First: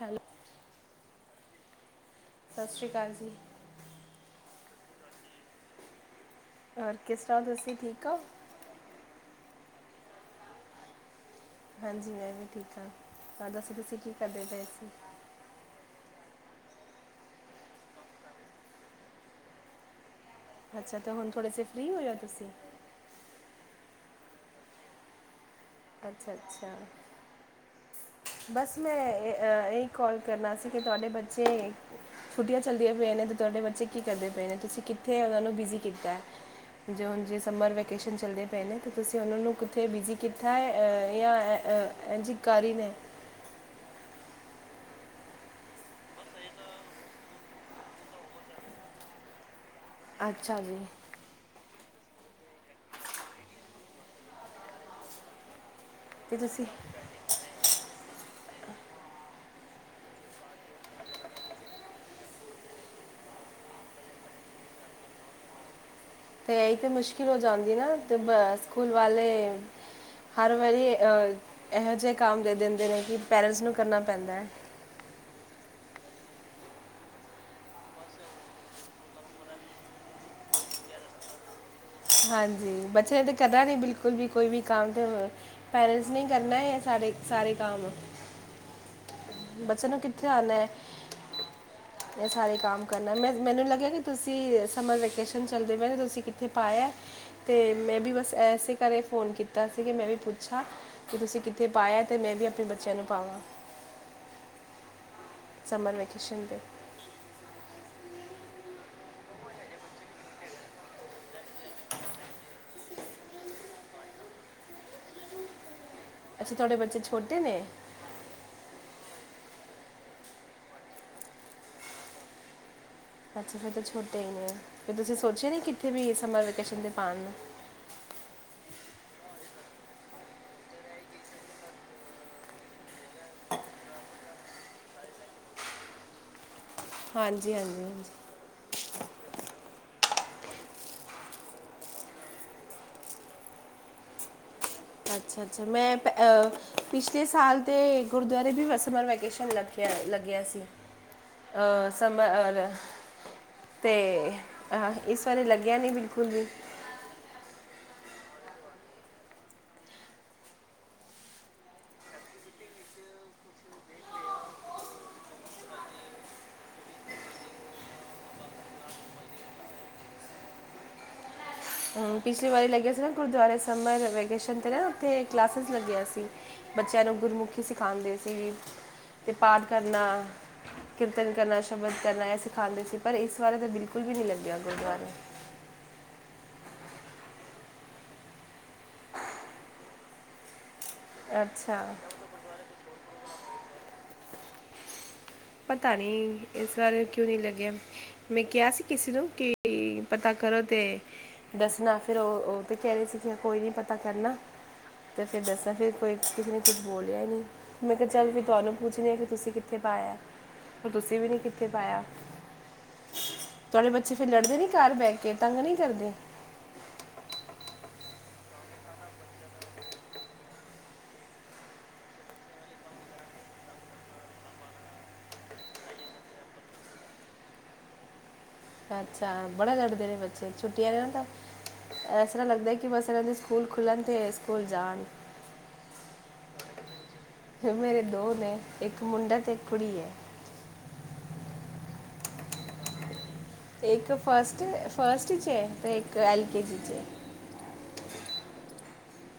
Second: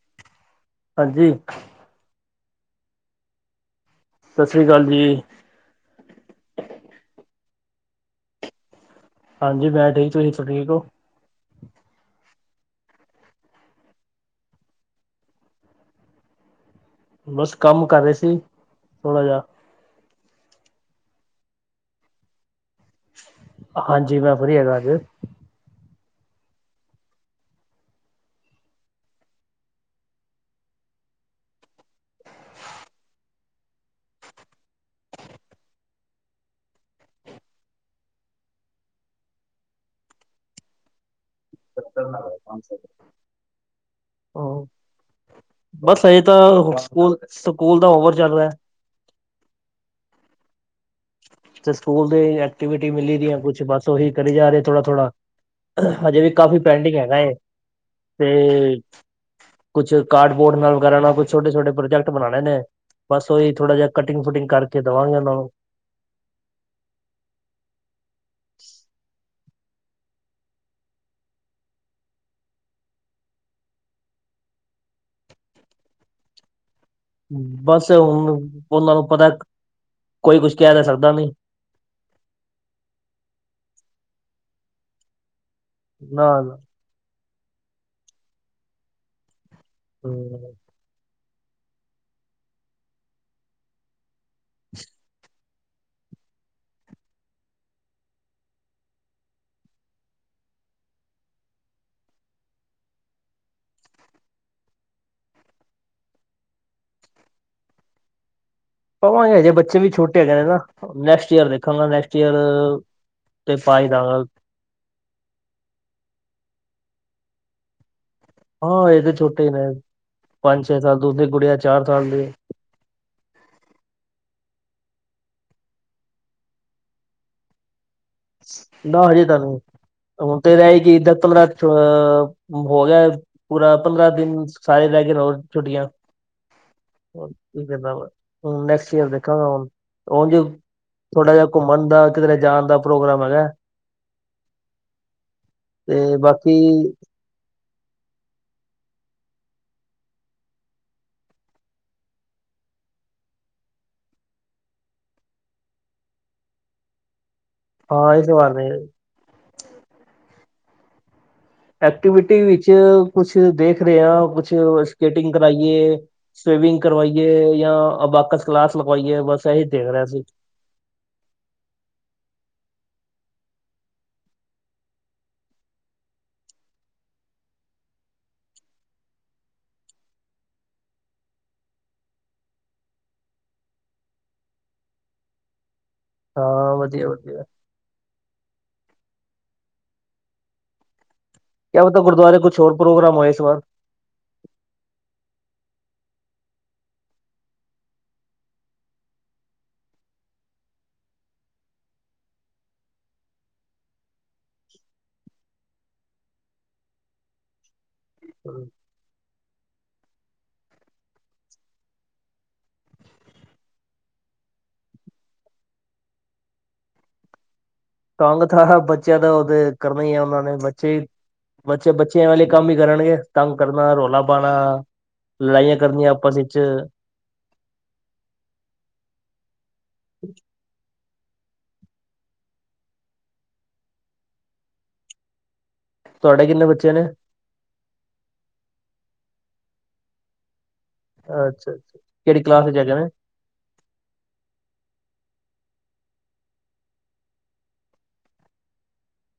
Hello, ਹਾਂਜੀ, ਸਤਿ ਸ਼੍ਰੀ ਅਕਾਲ ਜੀ। ਸਤਿ ਸ਼੍ਰੀ ਅਕਾਲ ਜੀ। ਹੋਰ ਕਿਸ ਤਰਾਂ ਤੁਸੀਂ ਠੀਕ ਹੋ? ਹਾਂਜੀ ਮੈਂ ਠੀਕ ਤੁਸੀਂ ਠੀਕ ਹੋ? ਹਾਂਜੀ, ਮੈਂ ਵੀ ਠੀਕ ਆਂ ਹੋਰ ਦੱਸੋ ਤੁਸੀਂ ਕੀ ਕਰਦੇ ਪਏ ਸੀ? ਬਸ ਕੰਮ ਕਰ ਰਹੇ ਸੀ ਥੋੜਾ ਜਾ। ਅੱਛਾ ਤੇ ਹੁਣ ਥੋੜ੍ਹੇ ਜੇ ਫਰੀ ਹੋਏ ਹੋ ਤੁਸੀਂ? ਹਾਂਜੀ ਮੈਂ ਫਰੀ ਹੈਗਾ ਅੱਜ। ਅੱਛਾ-ਅੱਛਾ। ਬਸ ਮੈਂ ਇਹੀ ਕਾਲ ਕਰਨਾ ਸੀ ਕਿ ਤੁਹਾਡੇ ਬੱਚੇ ਛੁੱਟੀਆਂ ਚੱਲਦੀਆਂ ਪਈਆਂ ਨੇ ਤੇ ਤੁਹਾਡੇ ਬੱਚੇ ਕੀ ਕਰਦੇ ਪਏ ਨੇ ਤੁਸੀਂ ਕਿੱਥੇ ਉਹਨਾਂ ਨੂੰ ਬਿਜ਼ੀ ਕੀਤਾ ਹੈ? ਜੇ ਹੁਨ ਸਮਰ ਵੈਕੇਸ਼ਨ ਚੱਲਦੇ ਪਏ ਨੇ ਤਾਂ ਤੁਸੀਂ ਉਹਨਾਂ ਨੂੰ ਕਿੱਥੇ ਬਿਜ਼ੀ ਕਿ [unintelligible] [inaudible] ਬਸ ਹਜੇ ਤਾਂ ਸਕੂਲ ਸਕੂਲ ਦਾ ਹੋਮ ਵਰਕ ਚੱਲ ਰਹਿਯਾ। ਅੱਛਾ ਜੀ। ਤੇ ਸਕੂਲ ਦੀ ਐਕਟੀਵਿਟੀ ਮਿਲੀ ਹੈ, ਕੁਛ ਬਸ ਉਹੀ ਕਰੀ ਜਾ ਰਹੇ ਥੋੜਾ-ਥੋੜਾ, ਹਜੇ ਵੀ ਤੇ ਕਾਫ਼ੀ ਤੁਸੀਂ ਪੈਂਡਿੰਗ ਹੈਗਾ ਤੇ, ਕੁਛ ਕਾਰਡਬੋਰਡ ਨਾਲ ਵਗੈਰਾ ਨਾਲ ਕੁਛ ਛੋਟੇ-ਛੋਟੇ ਪ੍ਰੋਜੈਕਟ ਬਣਾਉਣੇ ਨੇ, ਬਸ ਉਹੀ ਥੋੜਾ ਜਿਹਾ ਕਟਿੰਗ-ਫੂਟਿੰਗ ਕਰਕੇ ਦੇਵਾਂਗੇ ਉਹਨਾਂ ਨੂੰ ਤੇ ਏਹੀ ਤਾਂ ਮੁਸ਼ਕਿਲ ਹੋ ਜਾਂਦੀ ਨਾ ਅਤੇ ਬ ਸਕੂਲ ਵਾਲੇ ਹਰ ਵਾਰੀ ਇਹੋ ਜਿਹਾ ਕੰਮ ਦੇ ਦੇਂਦੇ ਨੇ ਕਿ ਪੇਰੈਂਟਸ ਨੂੰ ਕਰਨਾ ਪੈਂਦਾ ਹੈ। ਬਸ ਹੁਣ ਉਹਨਾਂ ਨੂੰ ਪਤਾ ਕੋਈ ਕੁਛ ਕਹਿ ਤਾਂ ਸਕਦਾ ਨੀ। ਹਾਂਜੀ ਬੱਚਿਆਂ ਨੇ ਤਾਂ ਕਰਨਾ ਨੀ ਬਿਲਕੁਲ ਵੀ ਕੋਈ ਵੀ ਕੰਮ ਤੇ ਪੈਰੈਂਟਸ ਨੇ ਈ ਕਰਨਾ ਨਾ ਹੈ। ਸਾਡੇ ਸਾਰੇ ਕੰਮ ਬੱਚੇ ਨੂੰ ਕਿੱਥੇ ਆਂਦਾ। [inaudible] ਇਹ ਸਾਰੇ ਕੰਮ ਕਰਨਾ ਮੈਂ ਮੈਨੂੰ ਲੱਗਿਆ ਕਿ ਤੁਸੀਂ ਸਮਰ ਵੈਕੇਸ਼ਨ ਚੱਲਦੇ ਪਏ ਤੇ ਤੁਸੀਂ ਕਿੱਥੇ ਪਾਇਆ ਤੇ ਮੈਂ ਵੀ ਬਸ ਇਸੇ ਘਰ ਕੇ ਫੋਨ ਕੀਤਾ ਸੀ ਕਿ ਮੈਂ ਵੀ ਪੁੱਛਾਂ ਕਿ ਤੁਸੀਂ ਕਿੱਥੇ ਪਾਯਾ ਤੇ ਮੈਂ ਵੀ ਆਪਣੇ ਬੱਚਿਆਂ ਨੂੰ ਪਾਵਾਂ। ਸਮਰ ਵੈਕੇਸ਼ਨ ਤੇ। ਪਵਾਂਗੇ ਹਜੇ ਬੱਚੇ ਵੀ ਛੋਟੇ ਹੈਗੇ ਨੇ ਨਾ ਨੈਕਸਟ ਈਅਰ ਦੇਖਾਂਗਾ ਨੈਕਸਟ ਈਅਰ, ਤੇ ਪਾਈ ਦਾ, ਅੱਛਾ ਤੁਹਾਡੇ ਬੱਚੇ ਛੋਟੇ ਨੇ? ਹਾਂ ਇਹਦੇ ਛੋਟੇ ਨੇ ਪੰਜ ਛੇ ਸਾਲ ਦੂਸਰੀ ਕੁੜੀਆਂ ਚਾਰ ਸਾਲ ਦੀ, ਅੱਛਾ ਫਿਰ ਤਾਂ ਛੋਟੇ ਹੀ ਨੇ ਫਿਰ ਤੁਸੀਂ ਸੋਚਿਆ ਨੀ, ਕਿੱਥੇ ਵੀ ਸਮਰ ਵੈਕੇਸ਼ਨ ਤੇ ਜਾਣ ਨੂੰ ਨਾ ਹਜੇ ਤਾਂ ਨਹੀਂ ਹੁਣ ਤੇ ਕਿ ਏਦਾਂ ਪੰਦਰਾਂਹ ਹੋ ਗਿਆ। ਪੂਰਾ ਪੰਦਰਾਂ ਦਿਨ ਸਾਰੇ ਸਾਇਦ ਹੋਰ ਰਹਿ ਗਈਆ ਛੋਟੀਆਂ, ਹਾਂਜੀ, ਹਾਂਜੀ, ਹਾਂਜੀ। ਹ ਨੈਕਸਟ ਈਅਰ ਦੇਖਾਂਗਾ, ਹੁਣ ਉਹ ਜ ਥੋੜਾ ਜਿਹਾ ਘੁੰਮਣ ਦਾ ਕਿਧਰੇ ਜਾਣ ਦਾ। ਪ੍ਰੋਗਰਾਮ ਹੈਗਾ। ਅੱਛਾ-ਅੱਛਾ ਮੈਂ ਤੇ ਬਾਕੀ ਪੇ ਸਾਲ ਤੇ ਗੁਰਦੁਆਰੇ ਵੀ ਸਮਰ ਵੈਕੇਸ਼ਨ ਲੱਗਿਆ, ਲੱਗਿਆ ਸੀ। ਸਮਾਂ ਤੇ ਆਹ ਇਸ ਵਾਰੀ ਲੱਗਿਆ ਨੀ ਬਿਲਕੁਲ ਵੀ, ਹਾਂ ਇਹ ਤੇ ਵੱਲ ਨਹੀਂ, ਐਕਟੀਵਿਟੀ ਵਿੱਚ ਕੁਛ ਦੇਖ ਰਹੇ ਹਾਂ ਕੁਛ ਸਕੇਟਿੰਗ ਕਰਾਈਏ। ਸਵੀਮਿੰਗ ਕਰਵਾਈਏ ਜਾਂ ਅ ਬਾਕਸ ਕਲਾਸ ਲਗਵਾਈਏ ਬਸ ਇਹੀ ਦੇਖ ਰਹੇ ਸੀਂ। ਪਿਛਲੀ ਵਾਰੀ ਲੱਗਿਆ ਸੀ, ਨਾ ਗੁਰਦੁਆਰੇ ਸਮਰ ਵੈਕੇਸ਼ਨ 'ਤੇ ਨਾ ਉੱਥੇ ਕਲਾਸਿਸ ਲੱਗਿਆ ਸੀ। ਬੱਚਿਆਂ ਨੂੰ ਗੁਰਮੁਖੀ ਸਿਖਾਉਂਦੇ ਸੀ, ਤੇ ਪਾਠ ਕਰਨਾ। ਕੀਰਤਨ ਕਰਨਾ ਸ਼ਬਦ ਕਰਨਾ ਇਹ ਸਿਖਾਉਂਦੇ ਸੀ, ਪਰ ਇਸ ਬਾਰੇ ਤਾਂ ਬਿਲਕੁਲ ਵੀ ਨਹੀਂ ਲੱਗਿਆ ਗੁਰਦੁਆਰੇ ਹਾਂ ਵਧੀਆ ਵਧੀਆ, ਕਿਆ ਅੱਛਾ ਪਤਾ ਗੁਰਦੁਆਰੇ ਕੁਛ ਹੋਰ ਪ੍ਰੋਗਰਾਮ ਹੋਏ ਇਸ ਵਾਰ ਪਤਾ ਨੀ ਇਸ ਬਾਰੇ ਕਿਉ ਨੀ ਲੱਗਿਆ। ਮੈਂ ਕਿਹਾ ਸੀ ਕਿਸੇ ਨੂੰ ਕਿ ਪਤਾ ਕਰੋ ਤੇ, ਦੱਸਣਾ ਫਿਰ ਉਹ ਤੇ ਕਹਦੇ ਸਿਖਿਆ, ਕੋਈ ਨਹੀਂ ਪਤਾ ਕਰਨਾ। ਅਤੇ ਫਿਰ ਦੱਸਾਂ ਫਿਰ ਕੋਈ ਕਿਸੇ ਨੇ ਕੁਛ ਬੋਲਿਆ ਹੀ ਨਹੀਂ, ਮੈਂ ਕਿਹਾ ਚੱਲ ਵੀ ਤੁਹਾਨੂੰ ਪੁੱਛਣੀ ਹਾਂ, ਕਿ ਤੁਸੀਂ ਕਿੱਥੇ ਪਾਇਆ, ਪਰ ਤੁਸੀਂ ਵੀ ਨਹੀਂ ਕਿੱਥੇ ਪਾਇਆ। ਤੁਹਾਡੇ ਬੱਚੇ ਫੇਰ ਲੜਦੇ ਨੀ ਘਰ ਬਹਿ ਕੇ ਤੰਗ ਨਹੀਂ ਕਰਦੇ। ਕਾਂਗ ਬੱਚਿਆਂ ਦਾ ਉਹਦੇ ਕਰਨਾ ਹੀ ਹੈ, ਉਹਨਾਂ ਨੇ ਬੱਚੇ ਬੱਚੇ ਬੱਚਿਆਂ ਵਾਲੇ ਕੰਮ ਹੀ ਕਰਨਗੇ, ਤੰਗ ਕਰਨਾ ਰੌਲਾ ਪਾਉਣਾ। ਲੜਾਈਆਂ ਕਰਨੀਆਂ ਆਪਾਂ ਵਿੱਚ, ਅੱਛ, ਅੱਛਾ ਬੜਾ ਲੜਦੇ ਨੇ ਬੱਚੇ ਛੁੱਟ ਵਾਲੇ ਨੂੰ ਤਾਂ। ਇਸ ਤਰ੍ਹਾਂ ਲੱਗਦਾ ਕਿ ਬਸ ਇਹਨਾਂ ਦੇ ਸਕੂਲ ਖੁੱਲਣ ਤੇ ਸਕੂਲ ਜਾਣ ਤੁਹਾਡੇ ਕਿੰਨੇ ਬੱਚੇ ਨੇ? ਮੇਰੇ ਦੋ ਨੇ ਇੱਕ ਮੁੰਡਾ ਅਤੇ ਇੱਕ ਕੁੜੀ ਹੈ। ਅੱਛਾ, ਅੱਛਾ ਕਿਹੜੀ ਕਲਾਸ ਚ' ਹੈਗੇ ਨੇ ਤੇ ਇੱਕ ਫਸਟ ਫਸਟ 'ਚ ਏ ਤੇ ਇੱਕ ਐਲ ਕੇ ਜੀ ਚ'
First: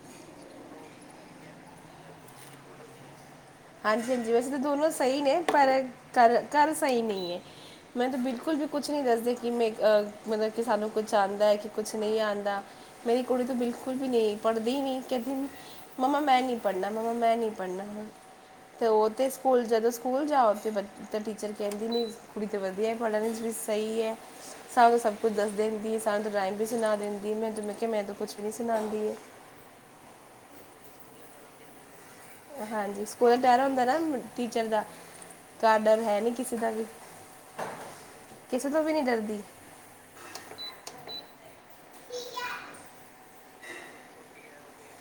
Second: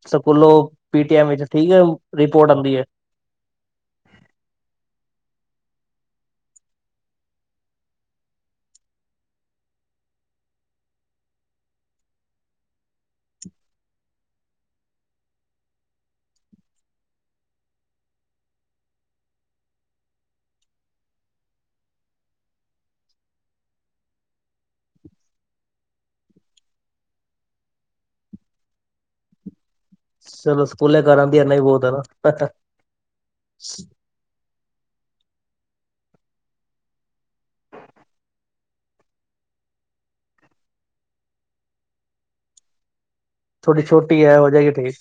ਸਕੂਲੋਂ ਪੀਟੀਐਮ ਵਿੱਚ ਠੀਕ ਰਿਪੋਰਟ ਆਉਂਦੀ ਹੈ। ਹਾਂਜੀ, ਹਾਂਜੀ ਵੈਸੇ ਤਾਂ ਦੋਨੋ ਸਹੀ ਨੇ ਪਰ ਘਰ, ਘਰ ਸਹੀ ਨਹੀਂ ਹੈ। ਮੈ ਤਾਂ ਬਿਲਕੁਲ ਵੀ ਕੁਛ ਨਹੀਂ ਦੱਸਦੀ ਕਿ ਮੈਂ ਮਤਲਬ ਕਿ ਸਾਨੂੰ ਕੁਛ ਆਉਂਦਾ ਕਿ ਕੁਛ ਨਹੀਂ ਆਉਂਦਾ ਮੇਰੀ ਕੁੜੀ ਤ ਬਿਲਕੁਲ ਵੀ ਨਹੀਂ ਪੜ੍ਹਦੀ ਨਹੀਂ ਕਹਿੰਦੀ ਮੰਮਾ ਮੈਂ ਨਹੀਂ ਪੜ੍ਹਨਾ, ਮੰਮਾ ਮੈਂ ਨਹੀਂ ਪੜ੍ਹਨਾ ਤੇ ਉਹ ਤੇ ਸਕੂਲ ਜਦੋਂ ਸਕੂਲ ਜਾਓ ਤੇ ਬ ਤਾਂ ਟੀਚਰ ਕਹਿੰਦੀ ਨਹੀਂ, ਕੁੜੀ ਤਾਂ ਵਧੀਆ ਪੜ੍ਹਨ ਵਿਚ ਵੀ ਸਹੀ ਹੈ। ਸਾਨੂੰ ਸਭ ਕੁਝ ਦੱਸ ਦਿੰਦੀ, ਸਾਨੂੰ ਰਾਇਮ ਵੀ ਸੁਣਾ ਦਿੰਦੀ ਮੈਂ ਜ ਮੈਂ ਕਿਹਾ ਮੈਂ ਕੁੱਛ ਨੀ ਸੁਣਾਉਂਦੀ। ਚਲੋ ਸਕੂਲੇ ਕਰਾਂ ਦੀ ਇਨਾ ਹੀ ਬਹੁਤ ਹੈ ਨਾ, ਹਾਂਜੀ, ਸਕੂਲ ਡਹਿਰਾ ਹੁੰਦਾ ਨਾ। ਟੀਚਰ ਦਾ ਕਾਰਡਰ ਹੈ, ਨੀ ਕਿਸੇ ਦਾ ਵੀ, ਕਿਸੇ ਤੋਂ ਵੀ ਨਹੀਂ ਡਰਦੀ, ਥੋਡੀ ਛੋਟੀ ਹੈ ਹੋ ਜਾਏਗੀ ਠੀਕ,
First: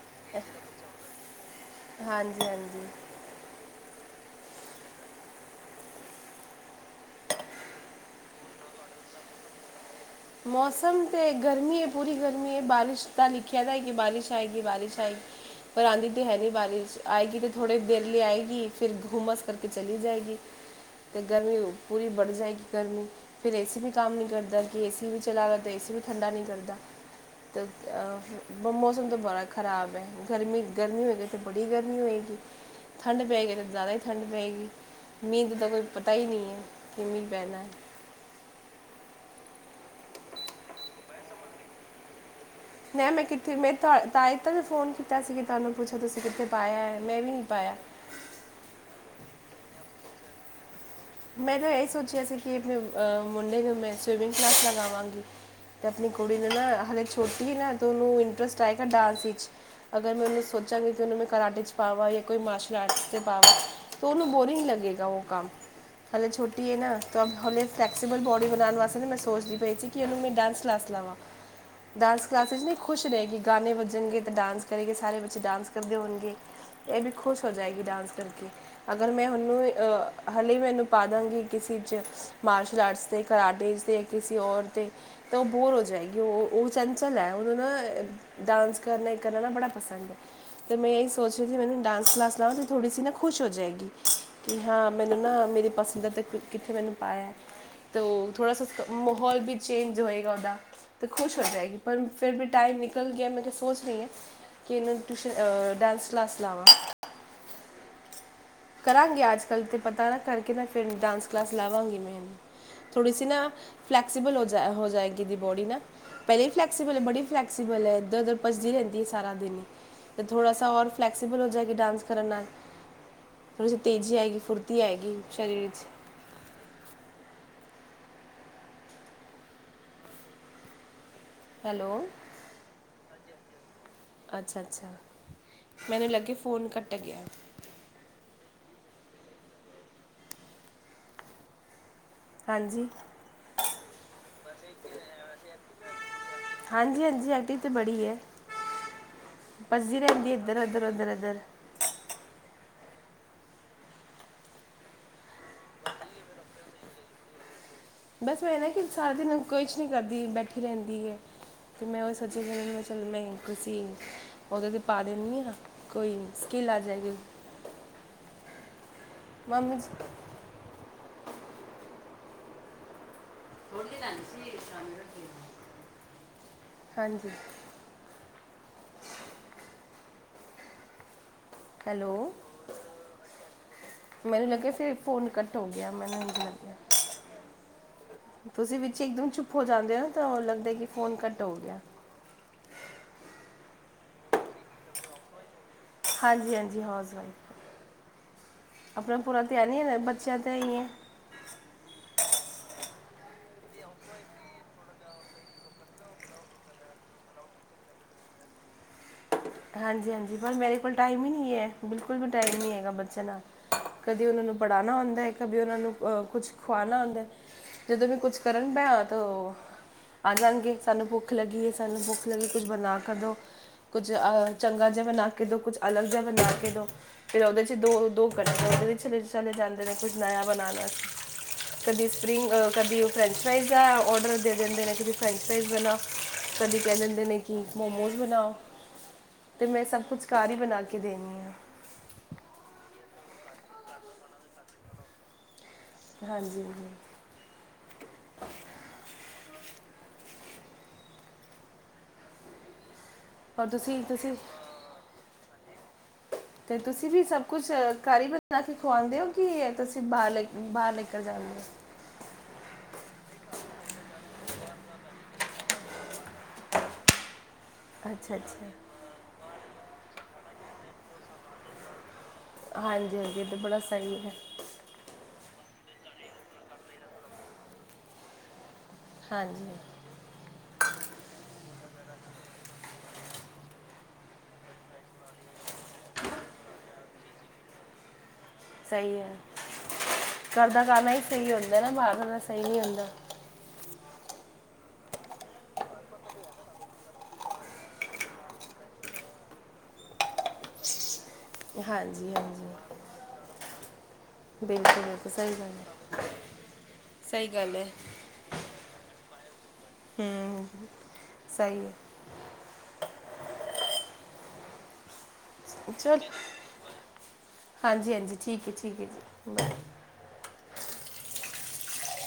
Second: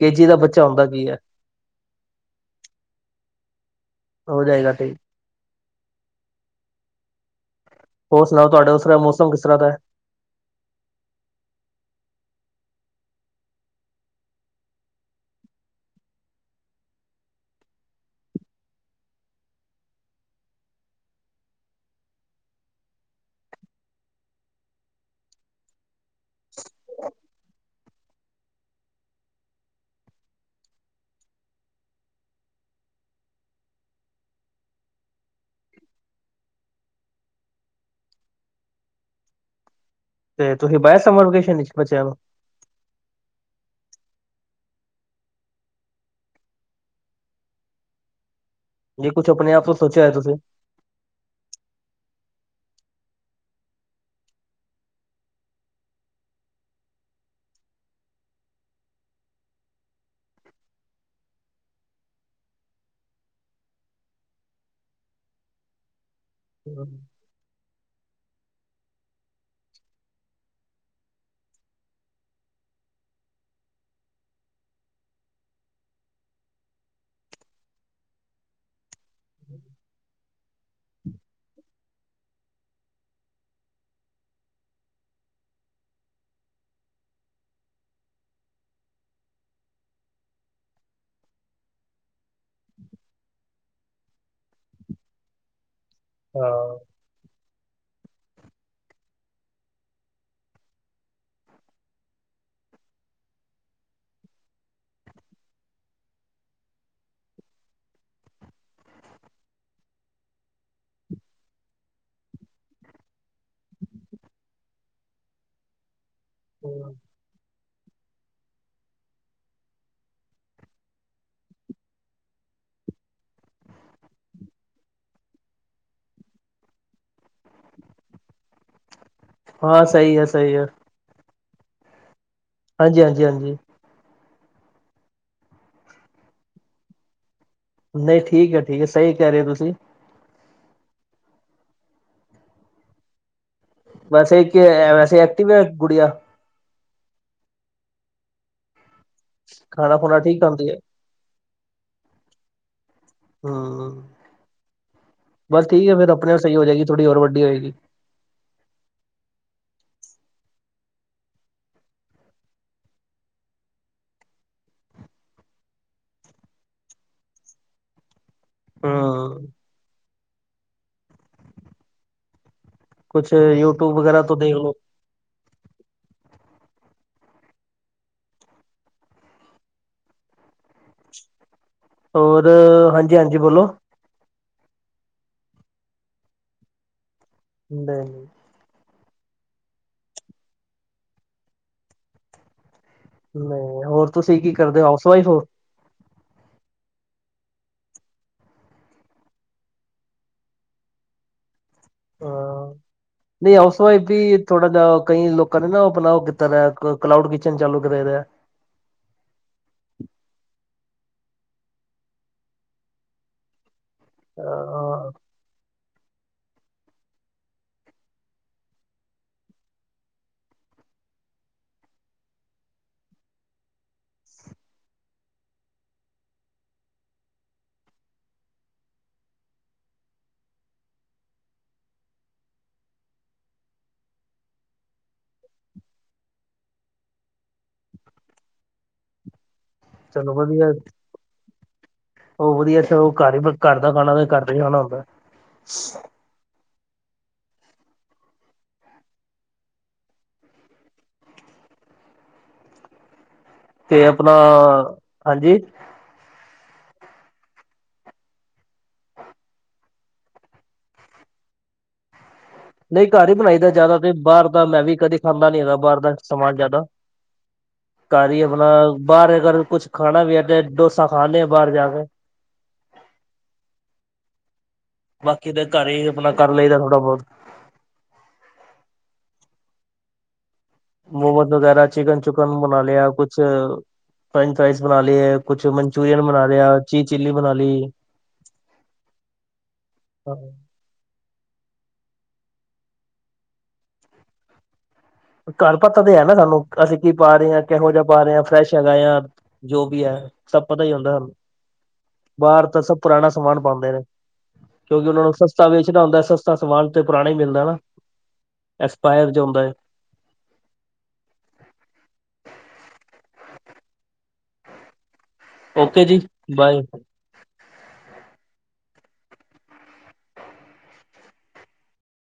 ਕੇ ਜੀ ਦਾ ਬੱਚਾ ਹੁੰਦਾ ਕੀ ਹੈ। ਹਾਂਜੀ, ਹਾਂਜੀ ਹੋ ਜਾਏਗਾ ਠੀਕ ਹੋਰ ਸੁਣਾਓ ਤੁਹਾਡਾ ਉਸ ਤਰ੍ਹਾਂ ਮੌਸਮ ਕਿਸ ਤਰ੍ਹਾਂ ਦਾ ਮੌਸਮ ਤੇ ਗਰਮੀ ਹੈ ਪੂਰੀ ਗਰਮੀ ਹੈ ਬਾਰਿਸ਼ ਦਾ ਲਿਖਿਆ ਤਾਂ ਹੈ ਕਿ ਬਾਰਿਸ਼ ਆਏਗੀ ਬਾਰਿਸ਼ ਆਏਗੀ ਪਰ ਆਉਂਦੀ ਤੇ ਹੈ ਨਹੀਂ ਬਾਰਿਸ਼ ਆਏਗੀ ਤੇ ਥੋੜੀ ਦੇਰ ਲਈ ਆਏਗੀ। ਫਿਰ ਘੁਮਸ ਕਰਕੇ ਚਲੀ ਜਾਏਗੀ। ਤੇ ਗਰਮੀ ਪੂਰੀ ਬੜ ਜਾਏਗੀ ਗਰਮੀ ਫਿਰ ਏਸੀ ਵੀ ਕੰਮ ਨ ਕਰਦਾ ਕਿ ਏ ਟੀ ਵੀ ਚਲਾ ਲੋ ਤੇ ਏ ਸੀ ਵੀ ਠੰਡਾ ਨਹੀਂ ਕਰਦਾ ਮੌਸਮ ਤੋਂ ਬੜਾ ਖ਼ਰਾਬ ਹੈ। ਗਰਮੀ ਗਰਮੀ ਵ ਤੇ ਬੜੀ ਗਰਮੀ ਹੋਏਗੀ ਠੰਡ ਪੈਗੀ ਤੇ ਜ਼ਿਆਦਾ ਹੀ ਠੰਡ ਪਏਗੀ ਮੀਂਹ ਦਾ ਤਾਂ ਕੋਈ ਪਤਾ ਹੀ ਨਹੀਂ ਹੈ ਕਿ ਮੀਹ ਪੈਣਾ ਤੇ ਤੁਸੀਂ ਪਾਇਆ ਸਮਰ ਵੋਕੇਸ਼ਨ ਚ' ਬਚਿਆ ਨੂੰ ਮੈਂ ਮੈਂ ਕਿੱਥੇ ਮੈਂ ਤਾ ਹੀ ਤਾ ਨੇ ਫੋਨ ਕੀਤਾ ਸੀ ਕਿ ਤੁਹਾਨੂੰ ਪੁੱਛੋ ਤੁਸੀਂ ਕਿੱਥੇ ਪਾਇਆ ਹੈ ਮੈਂ ਵੀ ਨਹੀਂ ਪਾਇਆ ਜੇ ਕੁਛ ਆਪਣੇ ਆਪ ਤੋਂ ਸੋਚਿਆ ਹੈ ਤੁਸੀਂ ਮੈਂ ਤਾਂ ਇਹ ਸੋਚਿਆ ਸੀ ਕਿ ਆਪਣੇ ਮੁੰਡੇ ਨੂੰ ਮੈਂ ਸਵੀਮਿੰਗ ਕਲਾਸ ਲਗਾਵਾਂਗੀ। ਤੇ ਆਪਣੀ ਕੁੜੀ ਨੂੰ ਨਾ ਹਾਲੇ ਛੋਟੀ ਹੇ ਨਾ ਤੇ ਉਹਨੂੰ ਇੰਟਰਸਟ ਆਏਗਾ ਡਾਂਸ ਇਚ ਅਗਰ ਮੈਂ ਉਹਨੂੰ ਸੋਚਾਂਗੀ ਕਿ ਉਹਨੂੰ ਕਰਾਟੇ ' ਪਾਵਾਂ ਜਾਂ ਕੋਈ ਮਾਰਸ਼ਲ ਆਰਟਸ 'ਚ ਪਾਵਾਂ ਉਹਨੂੰ ਬੋਰਿੰਗ ਲੱਗੇਗਾ ਉਹ ਕੰਮ ਹਲੇੇ ਛੋਟੀ ਹੈ ਨਾ ਹਲੇ ਫਲੈਕਸੀਬਲ ਬੋਡੀ ਬਣਾਉਣ ਵਾਸਤੇ ਤਾਂ ਮੈਂ ਸੋਚਦੀ ਪਈ ਸੀ ਕਿ ਉਹਨੂੰ ਮੈਂ ਡਾਂਸ ਕਲਾਸ ਲਾਵਾਂ ਡਾਂਸ ਕਲਾਸਿਸ 'ਚ ਨਹੀਂ ਖੁਸ਼ ਰਹੇਗੀ ਗਾਣੇ ਵੱਜਣਗੇ ਤਾਂ ਡਾਂਸ ਕਰੇਗੇ ਸਾਰੇ ਬੱਚੇ ਡਾਂਸ ਕਰਦੇ ਹੋਣਗੇ। ਇਹ ਵੀ ਖੁਸ਼ ਹੋ ਜਾਏਗੀ ਡਾਂਸ ਕਰਕੇ ਅਗਰ ਮੈਂ ਹਨੂੰ ਅ ਹਾਲੇ ਈ ਮੈ ਇਹਨੂੰ ਪਾ ਦਾਂਗੀ ਕਿਸੇ ਚ' ਮਾਰਸ਼ਲ ਆਰਟਸ ਦੇ ਕਰਟੇ ਤੇ ਕਿਸੇ ਔਰ ਤੇ ਤਾਂ ਉਹ ਬੋਰ ਹੋ ਜਾਏਗੀ ਉਹ ਉਹ ਚੰਚਲ ਹੈ ਉਹਨੂੰ ਨਾ ਡਾਂਸ ਕਰਨਾ ਕਰਨਾ ਨਾ ਬੜਾ ਪਸੰਦ ਹੈ। ਤੇ ਮੈਂ ਇਹੀ ਸੋਚ ਰਹੀ ਸੀ ਮੈਨੂੰ ਡਾਂਸ ਕਲਾਸ ਲਾਵਾਂ ਤਾਂ ਥੋੜ੍ਹੀ ਸੀ ਨਾ ਖੁਸ਼ ਹੋ ਜਾਏਗੀ। ਕਿ ਹਾਂ ਮੈਨੂੰ ਨਾ ਮੇਰੀ ਪਸੰਦਾ ਤਾਂ ਕਿੱਥੇ ਹਾਂ ਮੈਨੂੰ ਪਾਇਆ ਤ ਉਹ ਥੋੜ੍ਹਾ ਸਾ ਉਸਕਾ ਮਾਹੌਲ ਵੀ ਚੇਂਜ ਹੋਏਗਾ ਉਹਦਾ ਤਾਂ ਖੁਸ਼ ਹੋ ਜਾਏਗੀ ਪਰ ਫਿਰ ਵੀ ਟਾਈਮ ਨਿਕਲ ਗਿਆ ਮੈਂ ਕਿਹਾ ਸੋਚ ਰਹੀ ਹਾਂ ਕਿ ਟਿਊਸ਼ਨ ਅ ਡਾਂਸ ਕਲਾਸ ਲਾਵਾਂ ਕਰਾਂਗੇ ਅੱਜ ਕੱਲ੍ਹ ਅਤੇ ਪਤਾ ਨਾ ਕਰਕੇ ਮੈਂ ਫਿਰ ਡਾਂਸ ਕਲਾਸ ਲਾਵਾਂਗੀ ਮੈਂ ਇਹਨੂੰ ਥੋੜੀ ਸੀ ਨਾ ਫਲੈਕਸੀਬਲ ਹੋ ਜਾ ਹੋ ਜਾਏਗੀ ਇਹਦੀ ਬੋਡੀ ਨਾ ਪਹਿਲੇ ਫਲੈਕਸਸੀਬਲ ਹੈ ਬੜੀ ਫਲੈਕਸਿਬਲ ਹੈ। ਇੱਧਰ ਉੱਧਰ ਭੱਜਦੀ ਰਹਿੰਦੀ ਏ ਸਾਰਾ ਦਿਨ ਅਤੇ ਥੋੜ੍ਹਾ ਰ ਫਲੈਕਸੀਬਲ ਹੋ ਜਾਏ ਕਿ ਡਾਂਸ ਕਰ ਨਾਲ ਥੋੜ੍ਹੀ ਜਿਹੀ ਤੇਜ਼ੀ ਆਏਗੀ, ਫੁਰਤੀ ਆਏਗੀ। ਸਰੀਰ ਵਿੱਚ ਹਾਂ। ਸਹੀ ਹੈ, ਸਹੀ ਹੈ। ਹੈਲੋ, ਹਾਂਜੀ- ਹਾਂਜੀ- ਹਾਂਜੀ। ਅੱਛਾ- ਅੱਛਾ, ਮੈਨੂੰ ਲੱਗੇ ਫੋਨ ਕੱਟ ਗਿਆ। ਨਹੀਂ ਠੀਕ ਹੈ, ਠੀਕ ਹੈ, ਸਹੀ ਕਹਿ ਰਹੇ ਹੋ ਤੁਸੀਂ। ਹਾਂਜੀ। ਵੈਸੇ ਕਿ ਹੋਯਾ, ਵੈਸੇ ਐਕਟੀ ਹੈ ਗੁੜਿਆ। ਹਾਂਜੀ- ਹਾਂਜੀ ਐਕਟਿਵ ਤਾਂ ਬੜੀ ਹੈ। ਖਾਣਾ ਭਜਦੀ ਰਹਿੰਦੀ ਇੱਧਰ- ਉੱਧਰ, ਉੱਧਰ- ਇੱਧਰ ਹਾਂ। ਬਸ ਠੀਕ ਹੈ ਫਿਰ ਆਪ ਸਹੀ ਹੋ ਜਾਏਗੀ ਥੋੜੀ ਹੋਰ ਵੱਡੀ ਹੋਏਗੀ। ਬਸ ਮੈਂ ਨਾ ਕਿ ਸਾਰਾ ਦਿਨ ਕੁਛ ਨਹੀਂ ਕਰਦੀ ਬੈਠੀ ਰਹਿੰਦੀ ਹੈ। ਫਿਰ ਮੈਂ ਉਹ ਸੋਚਿਆ ਮੈਂ ਚਲ ਮੈਂ ਕੁਸੀ ਉਹਦੇ ਤੇ ਪਾ ਦੇਨੀ ਆ ਕੋਈ ਸਕਿੱਲ ਆ ਜਾਏਗੀ। ਹੁੰ ਮੰਮੀ ਜੀ ਕੁਛ ਯੂਟਿਊਬ ਵਗੈਰਾ ਤੋਂ ਦੇਖ ਲੋ ਹਾਂਜੀ ਹੋਲੋ, ਹੋਰ, ਹਾਂਜੀ -ਹਾਂਜੀ ਬੋਲੋ, ਮੈਨੂੰ ਲੱਗਿਆ ਫਿਰ ਫੋਨ ਕੱਟ ਹੋ ਗਿਆ, ਮੈਨੂੰ ਐਜ ਲੱਗਿਆ ਦੇਣ ਤੁਸੀਂ ਵਿੱਚ ਇੱਕਦਮ ਚੁੱਪ ਹੋ ਜਾਂਦੇ ਹੋ, ਤਾਂ ਉਹ ਲੱਗਦਾ ਕਿ ਫੋਨ ਘੱਟ ਹੋ ਗਿਆ। ਹਮ ਹੋਰ ਤੁਸੀਂ ਕੀ ਕਰਦੇ ਹੋ, ਹਾਊਸ ਵਾਈਫ ਹੋ। ਹਾਂਜੀ -ਹਾਂਜੀ ਹਾਉਸ ਵਾਈਫ। ਆਪਣਾ ਪੂਰਾ ਧਿਆਨ ਨਹੀਂ ਹੈ, ਬੱਚਿਆਂ ਤੇ ਈ ਹੈ। ਹਾਂ। ਨਹੀਂ, ਹਾਊਸ ਵਾਈਫ ਵੀ ਥੋੜਾ ਜਿਹਾ ਕਈ ਲੋਕਾਂ ਨੇ ਨਾ ਆਪਣਾ ਉਹ ਕੀਤਾ ਦਾ ਐ, ਕਲਾਊਡ ਕਿਚਨ ਚਾਲੂ ਕੀਤਾ ਦੇਯਾ ਐ। ਹਾਂਜੀ- ਹਾਂਜੀ ਪਰ ਮੇਰੇ ਕੋਲ ਟਾਈਮ ਹੀ ਨਹੀਂ ਹੈ। ਬਿਲਕੁਲ ਵੀ ਟਾਈਮ ਨਹੀਂ ਹੈਗਾ ਬੱਚਿਆਂ ਨਾਲ ਕਦੀ ਉਹਨਾਂ ਨੂੰ ਪੜ੍ਹਾਉਣਾ ਅ ਹੁੰਦਾ ਹੈ। ਕਦੀ ਉਹਨਾਂ ਨੂੰ ਅਹ ਕੁੱਛ ਖਵਾਣਾ ਹੁੰਦਾ। ਜਦੋਂ ਵੀ ਕੁਛ ਕਰਨ ਪਿਆ ਤਾਂ ਆ ਜਾਣਗੇ, ਸਾਨੂੰ ਭੁੱਖ ਲੱਗੀਏ, ਸਾਨੂੰ ਭੁੱਖ ਲੱਗੀ, ਕੁਝ ਬਣਾ ਕਰ ਦਿਉ। ਕੁਝ ਅਹ ਚੰਗਾ ਜਿਹਾ ਬਣਾ ਕੇ ਦੋ, ਕੁਝ ਅਲੱਗ ਜਿਹਾ ਬਣਾ ਕੇ ਦਉ। ਫਿਰ ਉਹਦੇ 'ਚ ਦੋ- ਦੋ ਗੱਠੇ, ਔਦੇ ਚਲੇ ਜਾਂਦੇ ਨੇ, ਕੁਛ ਨਆ ਬਣਾਉਣਾ ਵਾਸ ਕਦੀ ਸਪਰਿੰਗ, ਕਦੀ ਫਰੈਂਚ ਫਰਾਈਜ਼ ਦਾ ਔਡਰ ਦੇ ਦਿੰਦੇ ਨੇ, ਕਦੀ ਫਰੈਂਚ ਫਰਾਈਜ਼ ਵਾਲ ਕਦੇ ਕਹਿ ਦਿੰਦੇ ਨੇ, ਕਿ ਮੋਮੋਸ ਬਣਾਓ। ਤੇ ਮੈਂ ਸਭ ਕੁਛ ਚਲੋ ਘਰ ਹੀ ਵਧੀਆ ਬਣਾ ਕੇ ਦੇਣੀ ਆ। ਉਹ ਵਧੀਆ, ਇੱ ਉਹ ਘਰ ਹੀ ਘਰ ਦਾ ਖਾਣਾ, ਤੇ ਘਰ ਦਾ ਹੀ ਖਾਣਾ ਹੁੰਦਾ। ਹਾਂਜੀ- ਹਾਂਜੀ। ਔਰ ਤੁਸੀਂ ਤੇ ਆਪਣਾ, ਤੁਸੀਂ ਹਾਂਜੀ। ਤੇ ਤੁਸੀਂ ਵੀ ਸਭ ਕੁਛ ਘਰ ਹੀ ਬਣਾ ਕੇ ਖਵਾਉਂਦੇ ਹੋ, ਕਿ ਤੁਸੀਂ ਬਾਹਰ ਲੈ, ਬਾਹਰ ਲੈ ਕੇ ਜਾਂਦੇ ਹੋ। ਨਹੀਂ ਘਰ ਹੀ ਬਣਾਈ ਦਾ ਜ਼ਿਆਦਾ, ਤੇ ਬਾਹਰ ਦਾ ਮੈਂ ਵੀ ਕਦੇ ਖਾਂਦਾ ਨੀ ਹੈਗਾ, ਬਾਹਰ ਦਾ ਸਮਾਨ ਜ਼ਿਆਦਾ [unintelligible] ਘਰ ਅੱਛਾ ਹੀ ਏ ਆਪਣਾ, ਅੱਛਾ ਬਾਹਰ ਅਗਰ ਕੁੱਛ ਖਾਣਾ ਵੀ ਹੈ, ਤੇ ਡੋਸਾ ਖਾਂ ਆਨੇ ਆ, ਬਾਹਰ ਜਾ ਕੇ। ਹਾਂਜੀ- ਹਾਂਜੀ ਇਹ ਤਾਂ ਬੜਾ ਸਹੀ ਹੈ। ਬਾਕੀ ਤਾਂ ਘਰ ਹੀ ਆਪਣਾ ਕਰ ਲਈਦਾ ਥੋੜ੍ਹਾ- ਬਹੁਤ। ਹਾਂਜੀ। ਮੋਮੋਜ਼ ਵਗੈਰਾ ਚਿਕਨ -ਚੁਕਨ ਬਣਾ ਲਿਆ, ਕੁਛ ਫਰੈਂਚ ਫਰਾਾਈਜ਼ ਬਣਾ ਲਏ। ਕੁਛ ਮੰਨਚੂਰਅਨ ਬਣਾ ਲਿਆ। ਚੀ- ਚੀਲੀ ਬਣਾ ਲਈ। ਸਹੀ ਹੈ, ਘਰ ਦਾ ਖਾਣਾ ਹੀ ਸਹੀ ਹੁੰਦਾ ਨਾ, ਬਾਹਰ ਦਾ ਖਾਣਾ, ਸਹੀ ਨਹੀਂ ਹੁੰਦਾ। ਘਰ ਪੱਤਾ ਤੇ ਹੈ ਨਾ ਸਾਨੂੰ, ਅਸੀਂ ਕੀ ਪਾ ਰਹੇ ਹਾਂ, ਕਿਹੋ ਜਿਹਾ ਪਾ ਰਹੇ ਹਾਂ, ਫਰੈਸ਼ ਹੈਗਾ ਆ ਜੋ ਵੀ ਹੈ, ਸਭ ਪਤਾ ਹੀ ਹੁੰਦਾ ਸਾਨੂੰ, ਹਾਂਜੀ ਬਾਹਰ ਤਾਂ ਹਾਂਜੀ ਸਭ ਪੁਰਾਣਾ ਸਮਾਨ ਪਾਉਂਦੇ ਨੇ। ਬਿਲਕੁਲ ਕਿਉਂਕਿ ਉਹਨਾ ਬਿਲਕੁਲ ਨੂੰ ਸਹੀ ਸਸਤਾ ਗੱਲ ਹੈ ਵੇਚਣਾ ਹੁੰਦਾ, ਸਸਤਾ ਸਮਾਨ ਤੇ ਪੁਰਾਣਾ ਹੀ ਸਹੀ ਮਿਲਦਾ ਗੱਲ ਹੈਨਾ। ਹੈ ਐਕਸਪਾਇਰ ਜੋ ਰੁੰਦਾ ਹੈ। ਹੂੰ, ਸਈ ਐ। ਓਕੇ ਚਲ ਜੀ ਬਾਏ ਹਾਂਜੀ-ਹਾਂਜੀ, ਠੀਕ ਐ, ਠੀਕ ਐ ਜੀ।